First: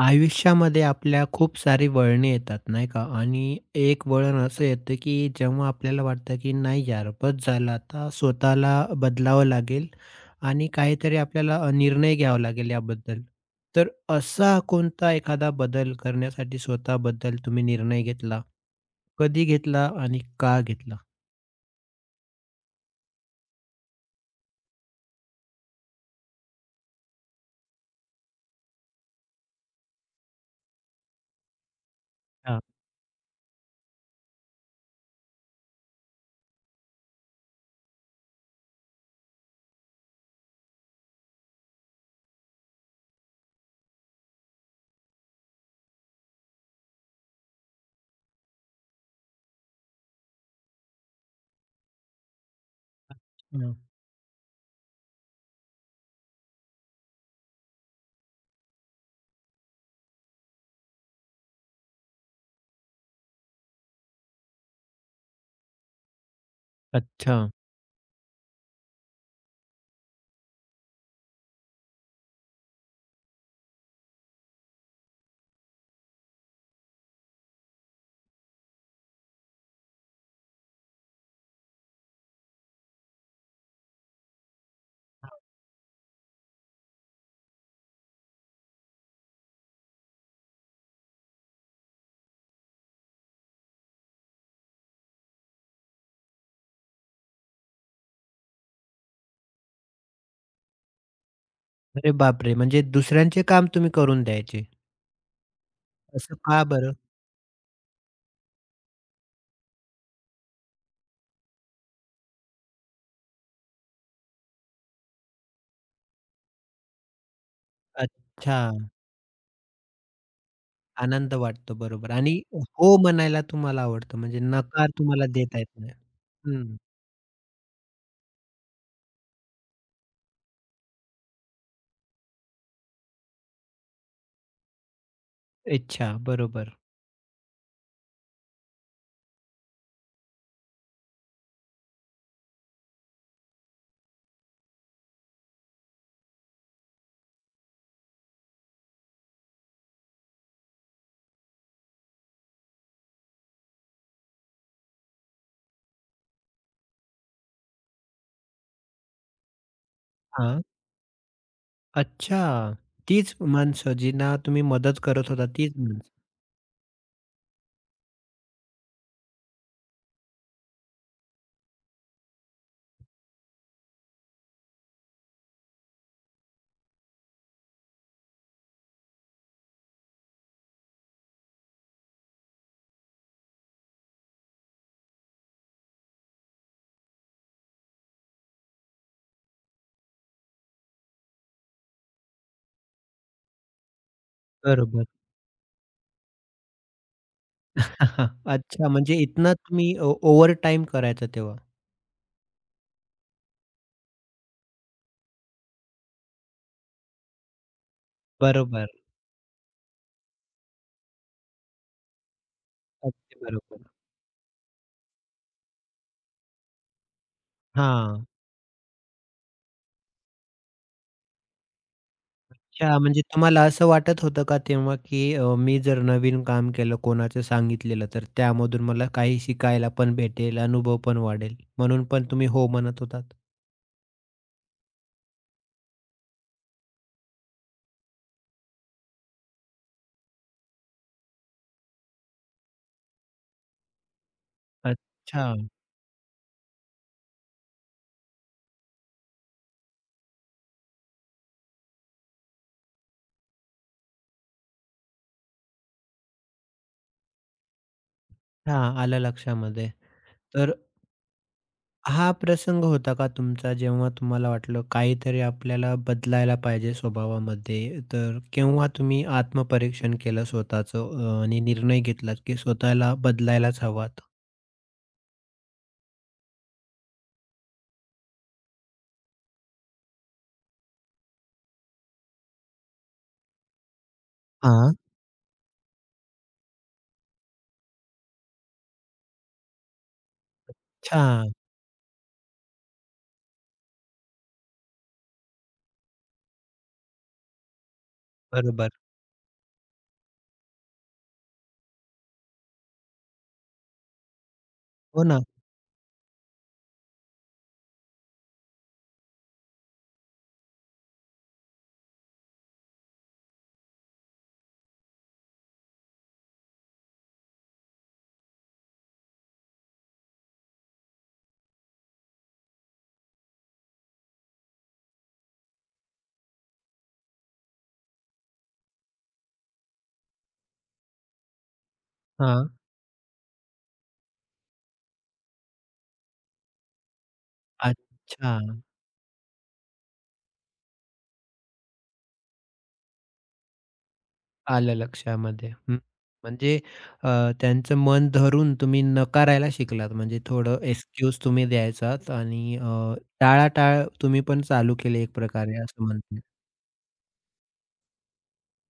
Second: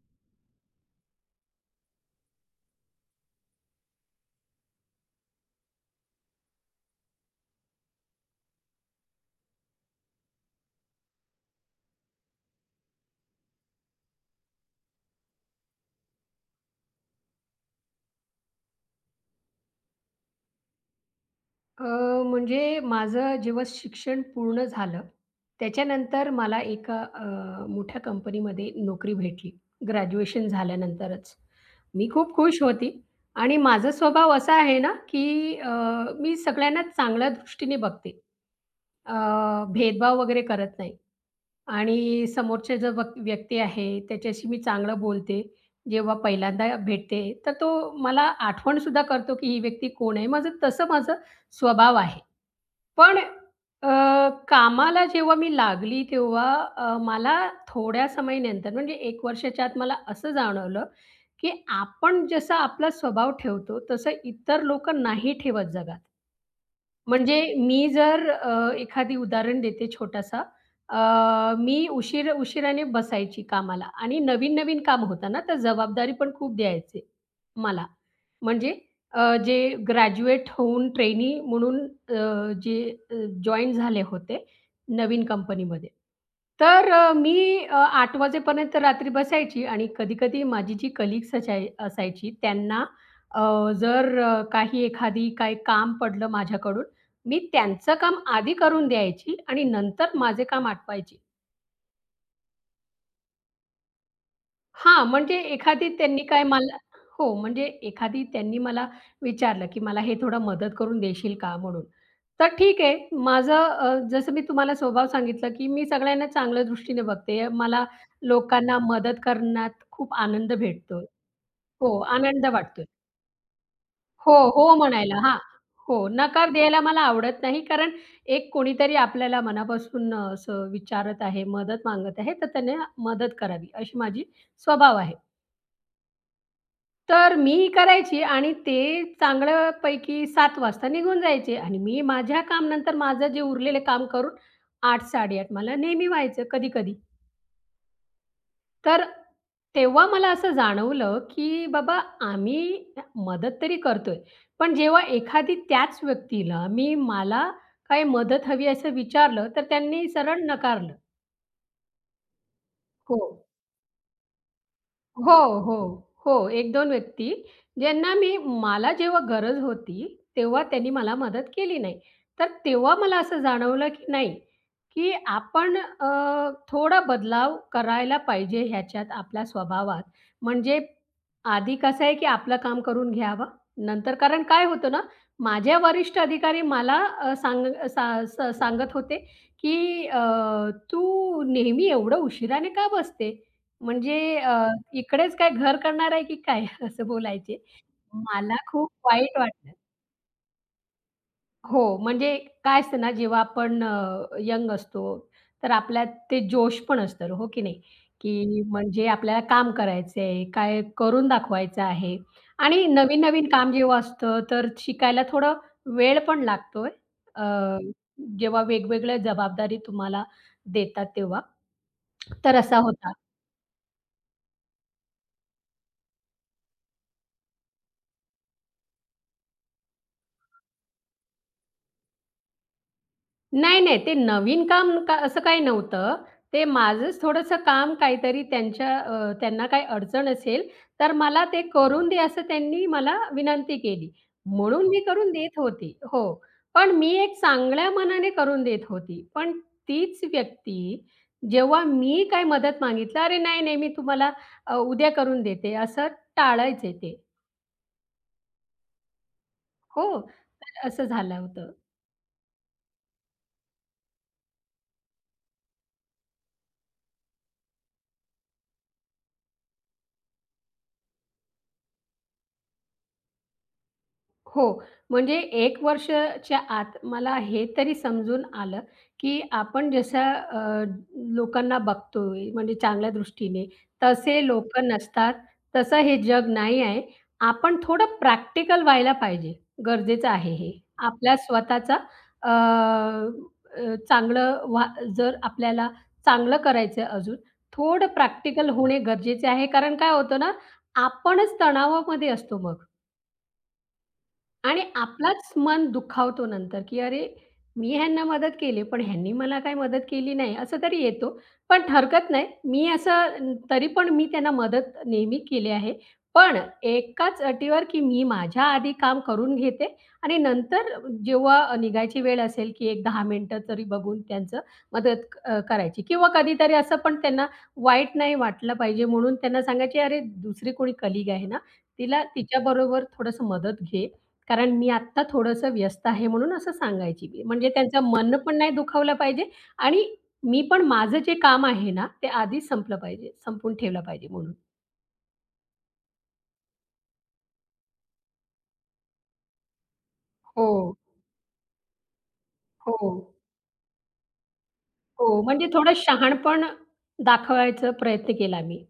आयुष्यामध्ये आपल्या खूप सारी वळणे येतात नाही का? आणि एक वळण असं येतं, की जेव्हा आपल्याला वाटतं, की नाही यार बस झालं आता स्वतःला बदलावं लागेल आणि काहीतरी आपल्याला निर्णय घ्यावा लागेल याबद्दल. तर असा कोणता एखादा बदल करण्यासाठी स्वतःबद्दल तुम्ही निर्णय घेतला? कधी घेतला आणि का घेतला? अ, म्हणजे माझं जेव्हा शिक्षण पूर्ण झालं, त्याच्यानंतर मला एका मोठ्या कंपनीमध्ये नोकरी भेटली, ग्रॅज्युएशन झाल्यानंतरच. मी खूप हां. खुश होती आणि माझा स्वभाव असा आहे ना, की मी सगळ्यांना चांगल्या दृष्टीने बघते. अ, भेदभाव वगैरे करत नाही आणि समोरचा जो व्यक्ती आहे, त्याच्याशी मी चांगलं बोलते. जेव्हा पहिल्यांदा भेटते, तर तो मला आठवण सुद्धा करतो, की ही व्यक्ती कोण आहे. माझं तसं स्वभाव आहे. पण हं. अ, कामाला जेव्हा मी लागली तेव्हा मला थोड्या समयीनंतर म्हणजे 1 वर्षाच्या आत मला असं जाणवलं, की आपण जसा आपला स्वभाव ठेवतो तसं इतर लोकं नाही ठेवत जगात. अच्छा. म्हणजे मी जर एखादी उदाहरण देते छोटासा. मी उशिराने बसायची कामाला आणि नवीन-नवीन काम होतं ना, तर जबाबदारी पण खूप द्यायचे मला. म्हणजे जे ग्रॅज्युएट होऊन ट्रेनी म्हणून अ, जे अ, जॉइन झाले होते नवीन कंपनीमध्ये. तर मी 8 वाजेपर्यंत रात्री बसायची आणि कधी-कधी माझी जी कलीग्स असायची त्यांना अ, जर काही एखादी काही काम पडलं माझ्याकडून, मी त्यांचं काम आधी करून द्यायची आणि नंतर माझे काम आटपायची. अरे बापरे! म्हणजे दुसऱ्यांचे काम तुम्ही करून द्यायचे. हां, म्हणजे एखादी त्यांनी असं काय का मला बरं? हो, म्हणजे एखादी त्यांनी मला विचारलं, की "मला हे थोडं मदत करून देशील का?" म्हणून. तर ठीक आहे, माझं जसं मी तुम्हाला स्वभाव सांगितलं, की मी सगळ्यांना चांगल्या दृष्टीने बघते. मला अच्छा. लोकांना मदत करण्यात खूप आनंद भेटतो. आनंद वाटतो, हो, बरोबर. आणि आनंद वाटतो. हो म्हणायला तुम्हाला आवडतं, हो, म्हणजे हो नकार म्हणायला तुम्हाला हां. देता येत नाही. हो, नकार हं. द्यायला मला आवडत नाही, कारण एक कोणीतरी आपल्याला मनापासून असं विचारत आहे, मदत मागत आहे, तर त्यांना मदत करावी, अशी माझी स्वभाव आहे. इच्छा, बरोबर. तर मी करायची आणि ते चांगल्यापैकी 7:00 वाजता निघून जायचे आणि मी माझ्या काम नंतर माझं जे उरलेले काम करून 8:00-8:30 मला नेहमी व्हायचं कधी-कधी. तर तेव्हा मला असं जाणवलं, की बाबा आम्ही मदत तरी करतोय, पण जेव्हा एखादी त्याच व्यक्तीला मी मला काही मदत हवी असं विचारलं, तर त्यांनी सरळ हां. नकारलं. अच्छा, हो. तीच माणसं जींना तुम्ही मदत करत हो, होता, तीच हो, माणसं. हो. 1-2 व्यक्ती ज्यांना मी मला जेव्हा गरज होती, तेव्हा त्यांनी मला मदत केली नाही. तर तेव्हा मला असं जाणवलं, की नाही, की आपण थोडा बदलाव करायला पाहिजे ह्याच्यात आपल्या स्वभावात. म्हणजे आधी कसं आहे, की आपलं काम करून घ्यावं. नंतर कारण काय होतं ना, माझ्या वरिष्ठ अधिकारी मला अ, सांग सा स सांगत होते, की "तू नेहमी एवढं उशिराने का बसते?" म्हणजे बरोबर. इकडेच काय घर करणार आहे की काय? असं बोलायचे. मला अच्छा, खूप म्हणजे वाईट इथनं वाटलं. तुम्ही ओव्हरटाईम करायचं तेव्हा. हो, म्हणजे काय असतं ना, जेव्हा आपण यंग असतो, तर आपल्यात ते जोश पण असतं, हो की नाही? की बरोबर, म्हणजे आपल्याला काम करायचं आहे, काय करून दाखवायचं आहे आणि अगदी नवीन-नवीन काम बरोबर. जेव्हा असतं, तर शिकायला थोडा वेळ पण लागतोय. अ, हां. जेव्हा वेगवेगळ्या जबाबदारी तुम्हाला देतात तेव्हा, तर असा अच्छा, होता. म्हणजे तुम्हाला असं वाटत होतं का तेव्हा, की मी जर नवीन काम केलं, कोणाचं सांगितलेलं, तर त्यामधून मला काही शिकायला पण भेटेल, अनुभव पण वाढेल, म्हणून पण तुम्ही हो म्हणत होतात? नाही, नाही. ते नवीन काम का असं काही नव्हतं. ते माझंच थोडंसं काम काहीतरी त्यांच्या त्यांना काही अडचण असेल, तर मला ते करून दे असं त्यांनी मला विनंती केली. म्हणून मी करून अच्छा. देत होती, हो. पण मी एक चांगल्या मनाने करून देत होती. पण तीच व्यक्ती जेव्हा मी काही मदत मागितलं, "अरे नाही, नाही, मी तुम्हाला उद्या करून देते," असं टाळायचे ते. हां, आलं लक्षामध्ये. हो, तर तर असं झालं होतं. हा प्रसंग होता का तुमचा जेव्हा तुम्हाला वाटलं काहीतरी आपल्याला बदलायला पाहिजे स्वभावामध्ये? तर केव्हा तुम्ही आत्मपरीक्षण केलं स्वतःचं आणि निर्णय घेतलात की स्वतःला बदलायलाच हवं. हो. म्हणजे 1 वर्षाच्या आत मला हे तरी समजून आलं, की आपण जसं लोकांना बघतोय म्हणजे चांगल्या दृष्टीने, तसे लोक हां. नसतात. तसं हे जग नाही आहे. आपण थोडं प्रॅक्टिकल व्हायला पाहिजे. गरजेचं आहे हे. आपल्या अच्छा. स्वतःचा अ, अ, चांगलं व्हा जर आपल्याला चांगलं करायचं अजून, थोडं प्रॅक्टिकल बरोबर. होणे गरजेचे आहे. कारण काय होतं ना, आपणच तणावामध्ये असतो मग. आणि हो ना. आपलाच मन दुखावतो नंतर, की अरे, मी ह्यांना मदत केली, पण ह्यांनी मला काही मदत केली नाही, असं तरी येतो. पण हरकत नाही. मी असं तरी पण मी त्यांना मदत नेहमी केली आहे. पण एकाच अटीवर, की मी माझ्या आधी काम करून घेते आणि नंतर जेव्हा निघायची वेळ असेल, की एक 10 मिनिटं तरी बघून त्यांचं मदत करायची किंवा कधीतरी असं पण त्यांना वाईट नाही वाटलं पाहिजे म्हणून त्यांना सांगायची, "अरे, दुसरी कोणी कलीग आहे ना, तिला हां. तिच्याबरोबर थोडंसं मदत घे कारण मी आत्ता थोडंसं व्यस्त आहे म्हणून असं सांगायची मी. म्हणजे त्यांचं मन पण अच्छा. नाही दुखावलं पाहिजे आणि मी पण माझं जे काम आहे ना, ते आधीच संपलं पाहिजे, संपवून ठेवलं पाहिजे म्हणून. आलं लक्षामध्ये. हं. म्हणजे अ, त्यांचं मन धरून तुम्ही नकारायला शिकलात. म्हणजे थोडं हो, एक्सक्यूज तुम्ही द्यायचात आणि हो, टाळाटाळ तुम्ही पण चालू केली एक हो. म्हणजे प्रकारे थोडं असं म्हणता येईल. शहाणपण दाखवायचा प्रयत्न केला मी.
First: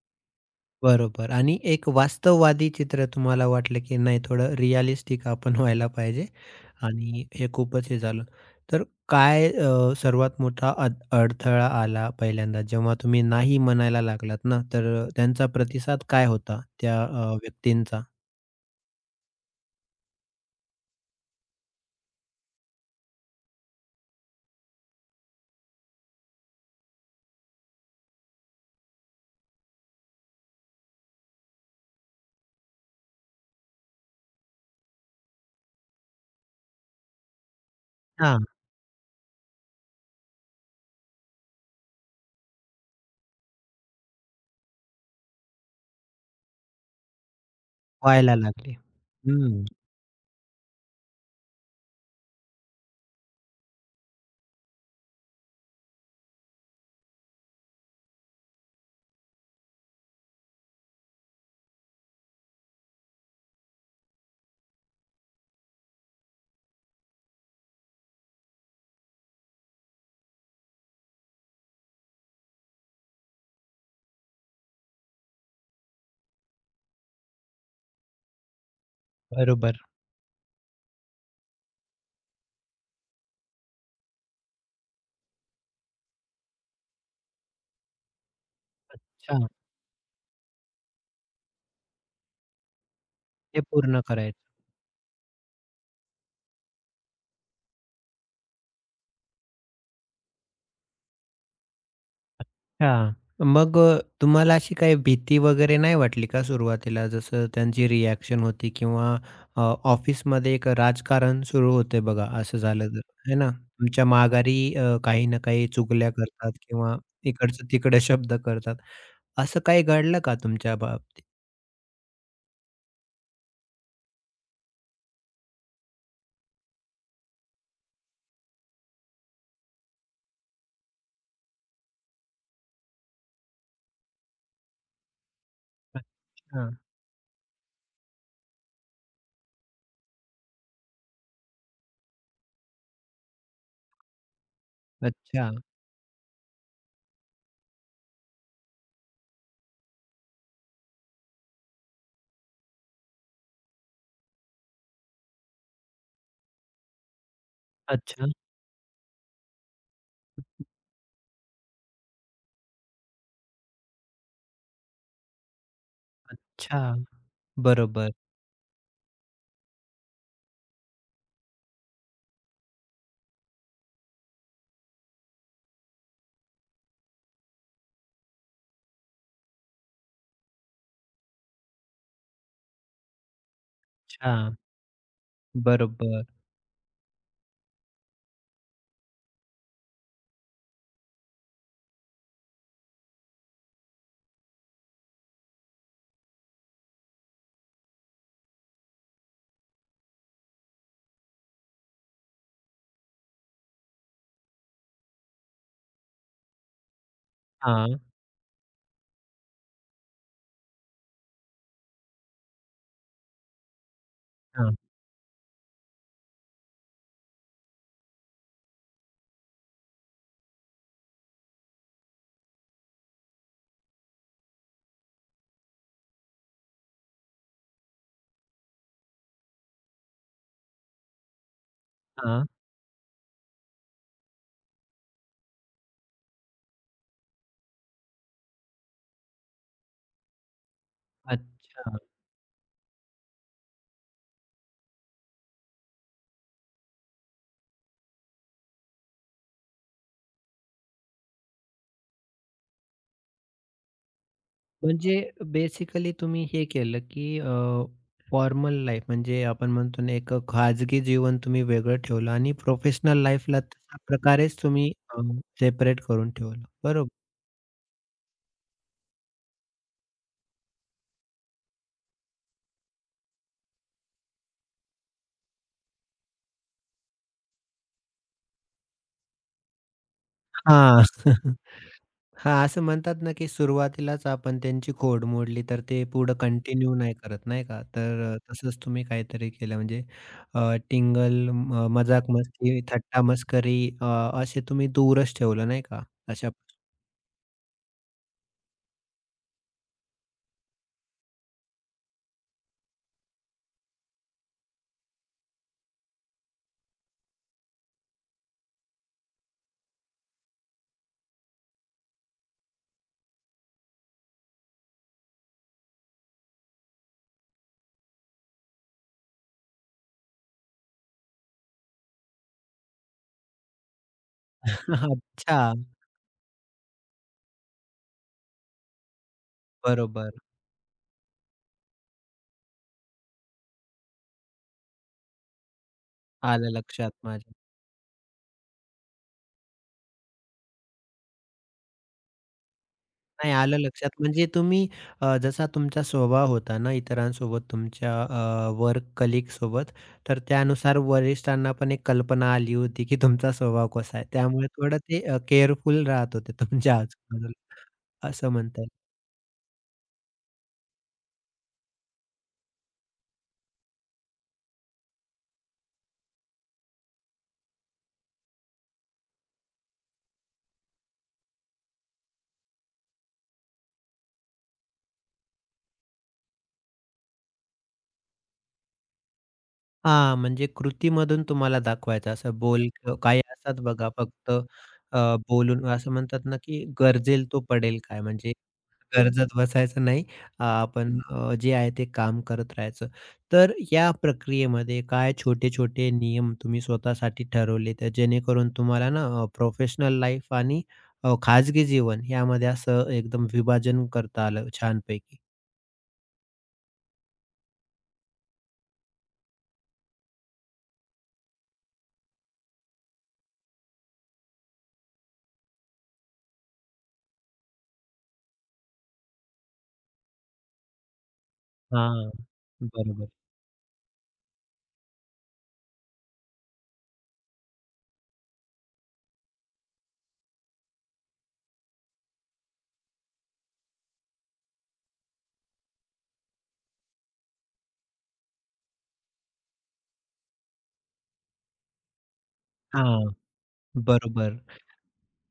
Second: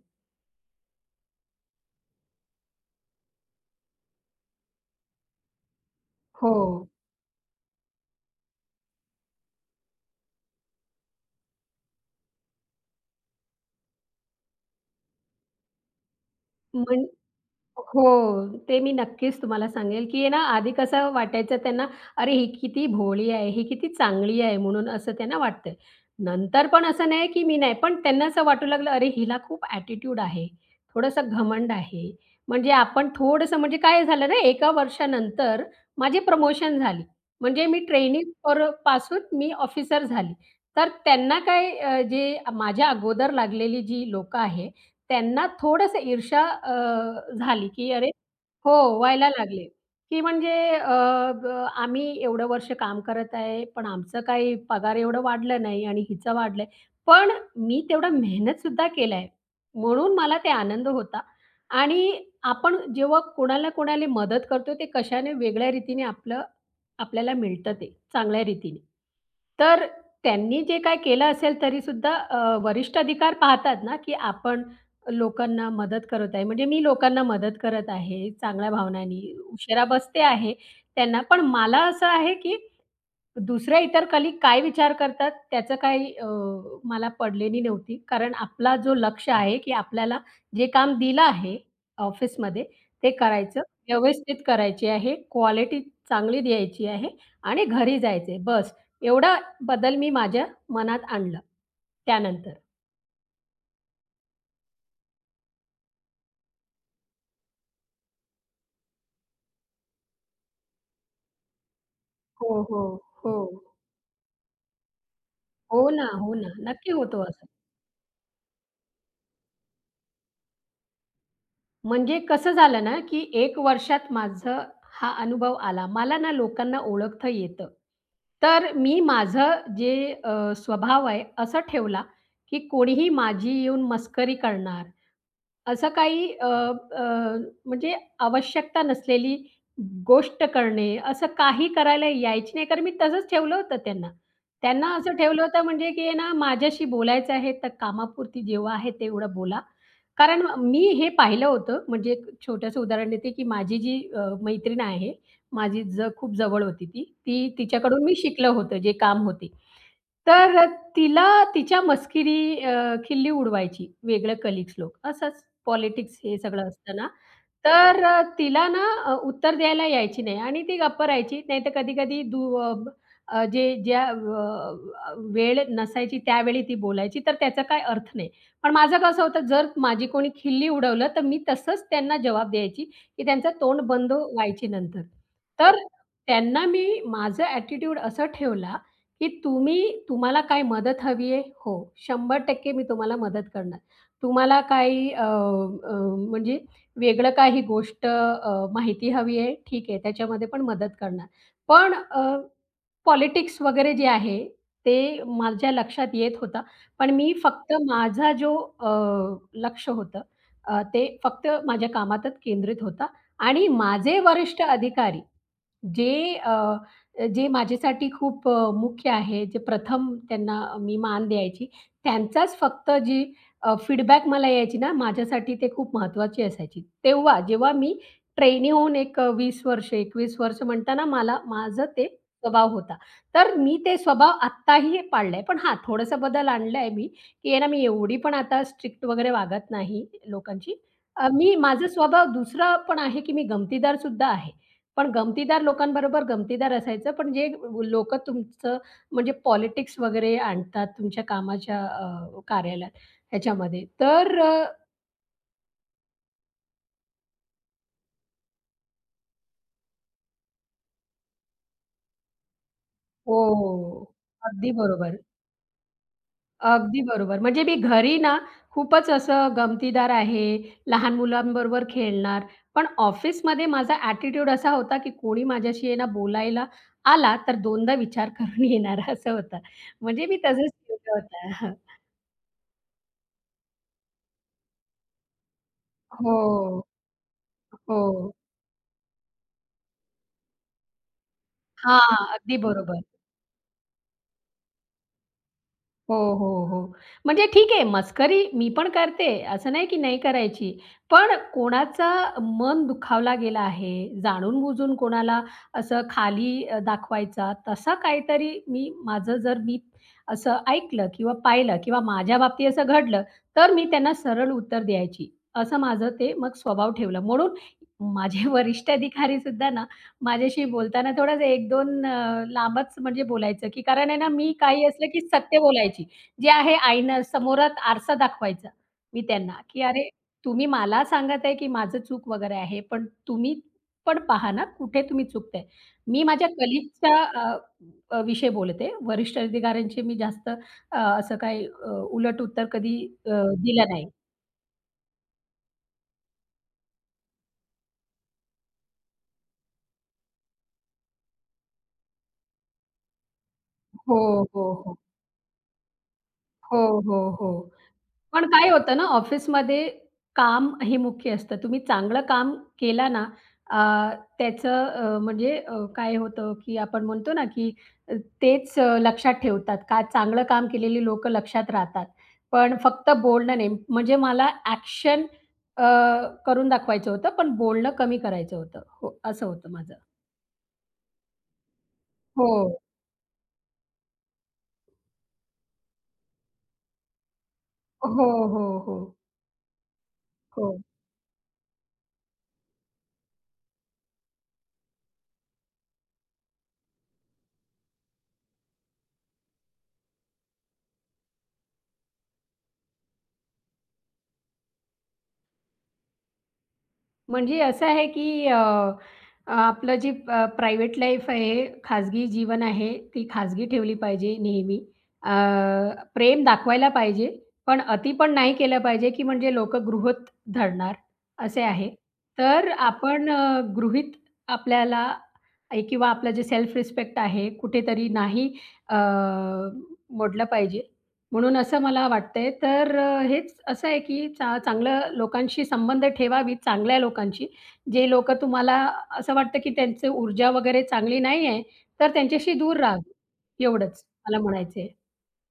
बरोबर. आणि एक वास्तववादी चित्र तुम्हाला वाटलं, की नाही थोडं रिअलिस्टिक आपण व्हायला पाहिजे हो. आणि हे खूपच हे झालं. तर काय, अ, सर्वात मोठा अड अडथळा आला पहिल्यांदा जेव्हा तुम्ही नाही म्हणायला लागलात ना, तर त्यांचा प्रतिसाद काय होता त्या म्हण व्यक्तींचा? हो. ते मी नक्कीच तुम्हाला सांगेल, की आहे ना आधी कसं वाटायचं त्यांना, "अरे, ही किती भोळी आहे, ही किती चांगली आहे," म्हणून असं त्यांना वाटतंय. नंतर पण असं नाही की मी नाही, पण त्यांना असं वाटू लागलं, "अरे, हिला खूप ॲटिट्यूड आहे, थोडंसं घमंड आहे." म्हणजे आपण थोडंसं म्हणजे काय झालं ना, 1 वर्षानंतर माझी प्रमोशन झाली. म्हणजे मी ट्रेनी पर पासून मी ऑफिसर झाली. तर त्यांना काय जे माझ्या अगोदर लागलेली जी लोकं आहेत, त्यांना थोडंसं ईर्ष्या झाली, की अरे व्हायला लागले. हो, व्हायला लागले, हं, की म्हणजे अ, ग आम्ही एवढं वर्ष काम करत आहे, पण आमचं काही पगार एवढं वाढलं नाही आणि हिचं वाढलंय. पण मी तेवढा मेहनतसुद्धा केलाय, म्हणून मला ते आनंद होता. आणि आपण जेव्हा कोणाला कोणाला मदत करतो, ते कशाने वेगळ्या रीतीने आपलं आपल्याला मिळतं ते चांगल्या रीतीने. तर त्यांनी जे काय केलं असेल तरीसुद्धा वरिष्ठ अधिकार पाहतात ना, की आपण लोकांना मदत करत आहे. म्हणजे मी लोकांना मदत करत आहे चांगल्या भावनांनी. बरोबर. उशिरा बसते आहे त्यांना. पण मला असं आहे, की दुसऱ्या इतर कलीग काय विचार करतात त्याचं काही मला पडलेली नव्हती. कारण आपला जो लक्ष्य अच्छा, आहे, की आपल्याला जे काम दिलं आहे ऑफिसमध्ये ते करायचं, ते पूर्ण व्यवस्थित करायचं. करायची आहे, क्वालिटी चांगली द्यायची आहे आणि घरी जायचंय बस. एवढा बदल मी माझ्या मनात आणला त्यानंतर. अच्छा, मग तुम्हाला अशी काही भीती वगैरे नाही वाटली का सुरुवातीला? जसं त्यांची रिएक्शन होती किंवा अ, ऑफिसमध्ये एक राजकारण सुरू होते बघा, हो, असं हो, झालं तर, हो. है ना? तुमच्या माघारी काही ना काही हो ना, चुगल्या हो ना. करतात नक्की किंवा होतो असं. इकडचं-तिकडे शब्द करतात. असं काही घडलं का तुमच्या बाबतीत? म्हणजे कसं झालं ना, की 1 वर्षात माझं हा अनुभव आला. मला ना लोकांना ओळखता येतं. तर मी माझं जे अ, स्वभाव आहे असं ठेवला, की कोणीही माझी येऊन मस्करी करणार. असं काही अ, अच्छा, अ, म्हणजे आवश्यकता नसलेली गोष्ट करणे, असं काही करायला यायची नाही. कारण मी तसंच ठेवलं होतं त्यांना. त्यांना असं ठेवलं अच्छा, होतं म्हणजे, की ना माझ्याशी बोलायचं आहे तर कामापुरती जेव्हा आहे तेवढं बोला. कारण मी हे पाहिलं होतं, म्हणजे एक छोटंसं उदाहरण देते, की माझी जी मैत्रीण आहे, माझी ज खूप जवळ होती ती. ती तिच्याकडून मी अच्छा, शिकलं होतं जे काम होते. तर तिला तिच्या खिल्ली उडवायची, वेगळ्या कलीग्स लोक. असंच पॉलिटिक्स हे सगळं अच्छा. असतं ना, तर बरोबर. तिला ना उत्तर द्यायला यायची नाही आणि ती गप्प राहायची. नाहीतर कधी-कधी जे ज्या वेळ नसायची त्यावेळी ती बोलायची, तर त्याचा काही अर्थ नाही. पण माझं कसं होतं, जर माझी कोणी खिल्ली उडवलं, तर मी तसंच त्यांना जवाब द्यायची, की त्यांचं तोंड बंद अच्छा, व्हायची नंतर. तर बरोबर. त्यांना मी माझा ॲटिट्यूड असा ठेवला, की तुम्ही तुम्हाला काय मदत हवी आहे? हो, 100% मी तुम्हाला मदत करणार. तुम्हाला काही अ, अ, म्हणजे वेगळं काही गोष्ट माहिती हवी आहे, ठीक आहे, त्याच्यामध्ये पण मदत करणार. पण पॉलिटिक्स वगैरे जे आहे, ते माझ्या लक्षात येत होता. पण मी फक्त हां, माझा जो लक्ष होतं, ते फक्त माझ्या कामातच केंद्रित होता आणि माझे वरिष्ठ हां. अधिकारी जे अ, जे माझ्यासाठी खूप मुख्य आहे, जे प्रथम त्यांना मी मान द्यायची. त्यांचाच फक्त जी फीडबॅक मला यायची ना, माझ्यासाठी ते खूप महत्त्वाची असायची. तेव्हा जेव्हा मी ट्रेनी होऊन एक 20 वर्ष, 21 वर्ष म्हणताना मला माझं ते हां, स्वभाव होता. तर मी ते स्वभाव आत्ताही पाळलाय. पण हां, थोडासा बदल आणलाय मी, की आहे ना, मी एवढी पण आता स्ट्रिक्ट वगैरे वागत नाही लोकांशी. मी माझा अच्छा. स्वभाव दुसरा पण आहे, की मी गमतीदार सुद्धा आहे. पण गमतीदार लोकांबरोबर गमतीदार असायचं, पण जे लोकं तुमचं म्हणजे पॉलिटिक्स वगैरे आणतात तुमच्या कामाच्या कार्यालयात ह्याच्यामध्ये तर म्हणजे बेसिकली तुम्ही हे केलं, की फॉर्मल लाईफ म्हणजे आपण म्हणतो ना, एक खाजगी जीवन तुम्ही वेगळं ठेवलं आणि प्रोफेशनल हो. लाईफला तशा हो. प्रकारेच अगदी तुम्ही बरोबर. सेपरेट करून ठेवलं. अगदी बरोबर. बरोबर. म्हणजे मी घरी ना खूपच असं गमतीदार आहे, लहान मुलांबरोबर खेळणार, पण ऑफिसमध्ये माझा ॲटिट्यूड असा होता, की कोणी माझ्याशी आहे ना बोलायला आला, तर दोनदा विचार करून येणार असं होतं. म्हणजे मी तसंच हां. ठेवलं होतं. हां, असं म्हणतात ना, की सुरुवातीलाच आपण त्यांची खोड मोडली, तर ते पुढं हो, कंटिन्यू नाही करत, नाही का? तर हो. तसंच तुम्ही काहीतरी केलं म्हणजे, अ, टिंगल, म हां, अगदी मजाक-मस्ती, बरोबर. थट्टा-मस्करी, असे तुम्ही दूरच ठेवलं, नाही का? हो, अशा हो, हो. म्हणजे ठीक आहे, मस्करी मी पण करते, असं नाही की नाही करायची. पण कोणाचा मन दुखावला गेला आहे, जाणून-बुजून कोणाला असं खाली दाखवायचा, तसा काहीतरी मी माझं जर मी असं ऐकलं किंवा पाहिलं किंवा माझ्या बाबतीत असं घडलं, तर मी त्यांना सरळ उत्तर द्यायची. असं माझं ते मग स्वभाव ठेवलं. म्हणून माझे वरिष्ठ अधिकारी सुद्धा ना, माझ्याशी बोलताना थोडंच 1-2 लांबच म्हणजे बोलायचं, की कारण आहे ना, मी काही असलं की सत्य अच्छा, बोलायची. जे आहे आईनं समोरात आरसा दाखवायचा मी त्यांना, की "अरे, बरोबर. तुम्ही मला सांगत आहे, की माझं चूक वगैरे आहे, पण तुम्ही पण पहा ना, कुठे तुम्ही चुकताय." मी माझ्या आलं लक्षात कलीगच्या माझ्या. अ, अ, विषयी बोलते. वरिष्ठ अधिकाऱ्यांचे मी जास्त असं काही उलट उत्तर कधी नाही आलं दिलं नाही. लक्षात, म्हणजे तुम्ही जसा तुमचा स्वभाव होता ना इतरांसोबत तुमच्या, वर्क कलीगसोबत, तर त्यानुसार वरिष्ठांना पण एक कल्पना आली होती, की तुमचा स्वभाव हो, कसा आहे. त्यामुळे हो, हो. थोडं ते केअरफुल राहत होते हो, तुमच्या हो, हो. आजूबाजूला पण असं काय म्हणता येईल. होतं ना, ऑफिसमध्ये काम हे मुख्य असतं. तुम्ही चांगलं काम केलं ना, अ, त्याचं अ, म्हणजे अ, काय होतं, की आपण म्हणतो ना, की अ, तेच लक्षात ठेवतात. का चांगलं काम केलेली लोकं लक्षात राहतात. पण फक्त बोलणं नाही, म्हणजे मला ॲक्शन अ, करून दाखवायचं होतं, पण बोलणं कमी करायचं होतं. हो, असं होतं माझं. हां, म्हणजे कृतीमधून तुम्हाला दाखवायचं असं हो. बोल. काही असतात बघा फक्त अ, बोलून असं म्हणतात ना, की "गरजेल तो पडेल काय." हो, म्हणजे हो, हो. गरजत बसायचं नाही. अ, हो. आपण अ, जे आहे ते काम करत राहायचं. तर या प्रक्रियेमध्ये काय छोटे-छोटे नियम तुम्ही स्वतःसाठी ठरवले, तर जेणेकरून तुम्हाला ना प्रोफेशनल लाईफ आणि खाजगी जीवन यामध्ये असं एकदम विभाजन करता आलं छानपैकी? म्हणजे असं आहे की अ, अ, आपलं जे प्रायव्हेट लाईफ आहे, खाजगी जीवन आहे, ती खाजगी ठेवली पाहिजे नेहमी. अ, प्रेम दाखवायला पाहिजे, पण अति पण नाही केलं पाहिजे, की म्हणजे लोकं गृहीत धरणार, असे आहे. हां, तर बरोबर. आपण अ, गृहीत आपल्याला ए, किंवा आपलं जे सेल्फ रिस्पेक्ट आहे, कुठेतरी नाही अ, मोडलं पाहिजे. म्हणून असं मला वाटतंय. तर हेच असं आहे, की चांगलं लोकांशी संबंध ठेवावीत, चांगल्या लोकांशी. जे लोकं तुम्हाला असं वाटतं, की त्यांची ऊर्जा वगैरे चांगली नाही आहे, तर त्यांच्याशी दूर राहावं. हां, एवढंच मला बरोबर. म्हणायचंय.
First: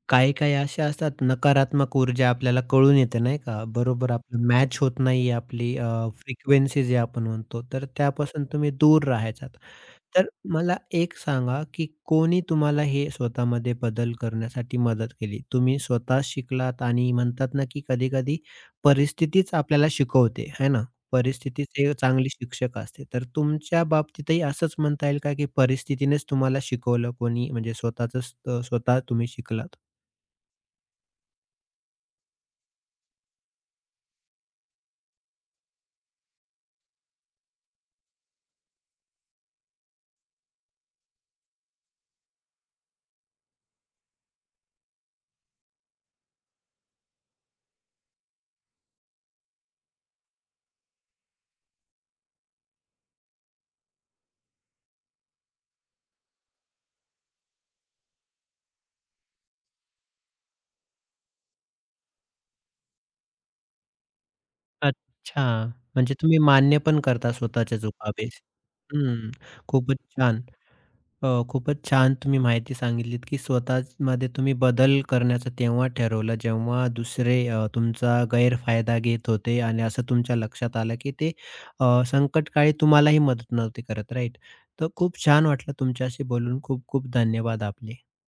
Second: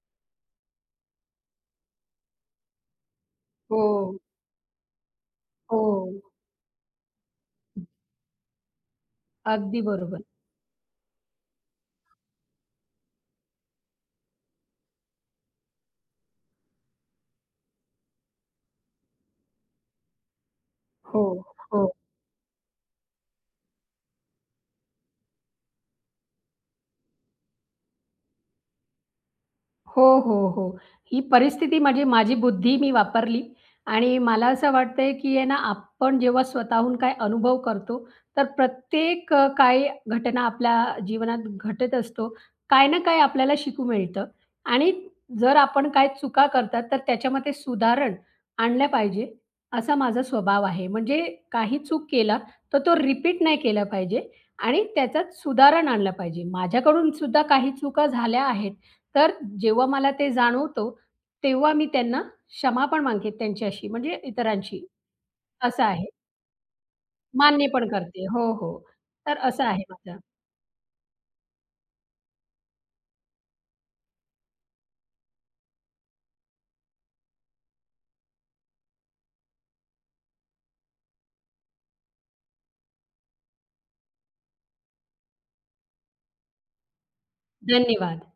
काही-काही अशा असतात नकारात्मक ऊर्जा आपल्याला कळून येते नाही का? बरोबर, हो, आपलं मॅच होत नाही आपली हो. फ्रिक्वेन्सी जे आपण म्हणतो, तर त्यापासून तुम्ही दूर राहायचा. अगदी बरोबर. तर मला एक सांगा, की कोणी तुम्हाला हे स्वतःमध्ये बदल करण्यासाठी मदत केली? तुम्ही स्वतः शिकलात आणि म्हणतात ना, की कधी-कधी परिस्थितीच आपल्याला शिकवते, है ना? हो, परिस्थितीच हो. हे चांगली शिक्षक असते. तर तुमच्या बाबतीतही असंच म्हणता येईल का, की परिस्थितीनेच तुम्हाला शिकवलं कोणी? म्हणजे स्वतःचंच, स्वतः तुम्ही शिकलात? हो, हो, हो. ही परिस्थिती म्हणजे माझी बुद्धी मी वापरली आणि मला असं वाटतंय, की आहे ना, आपण जेव्हा स्वतःहून काही अनुभव करतो, तर प्रत्येक काही घटना आपल्या जीवनात घटत असतो. काही ना काही आपल्याला शिकू मिळतं आणि जर आपण काही चुका करतात, तर त्याच्यामध्ये सुधारण आणलं पाहिजे, असा माझा स्वभाव आहे. म्हणजे काही चूक केला, तर तो रिपीट नाही केला पाहिजे आणि त्याच्यात सुधारण आणलं पाहिजे. माझ्याकडून सुद्धा काही चुका झाल्या आहेत. तर जेव्हा मला ते जाणवतं, तेव्हा मी त्यांना क्षमा पण मागते त्यांच्याशी म्हणजे इतरांशी. अच्छा. असं आहे. म्हणजे तुम्ही मान्य पण करता मान्य स्वतःच्या पण चुका करते. बेस. हो, हो. हं. तर असं आहे खूपच माझं. छान. खूपच छान तुम्ही माहिती सांगितलीत, की स्वतःमध्ये तुम्ही बदल करण्याचं तेव्हा ठरवलं, जेव्हा दुसरे तुमचा गैरफायदा घेत होते आणि असं तुमच्या लक्षात आलं, की ते अ, संकटकाळी तुम्हालाही मदत नव्हती करत, राईट? तर खूप छान वाटलं तुमच्याशी बोलून. खूप खूप धन्यवाद आपले. धन्यवाद.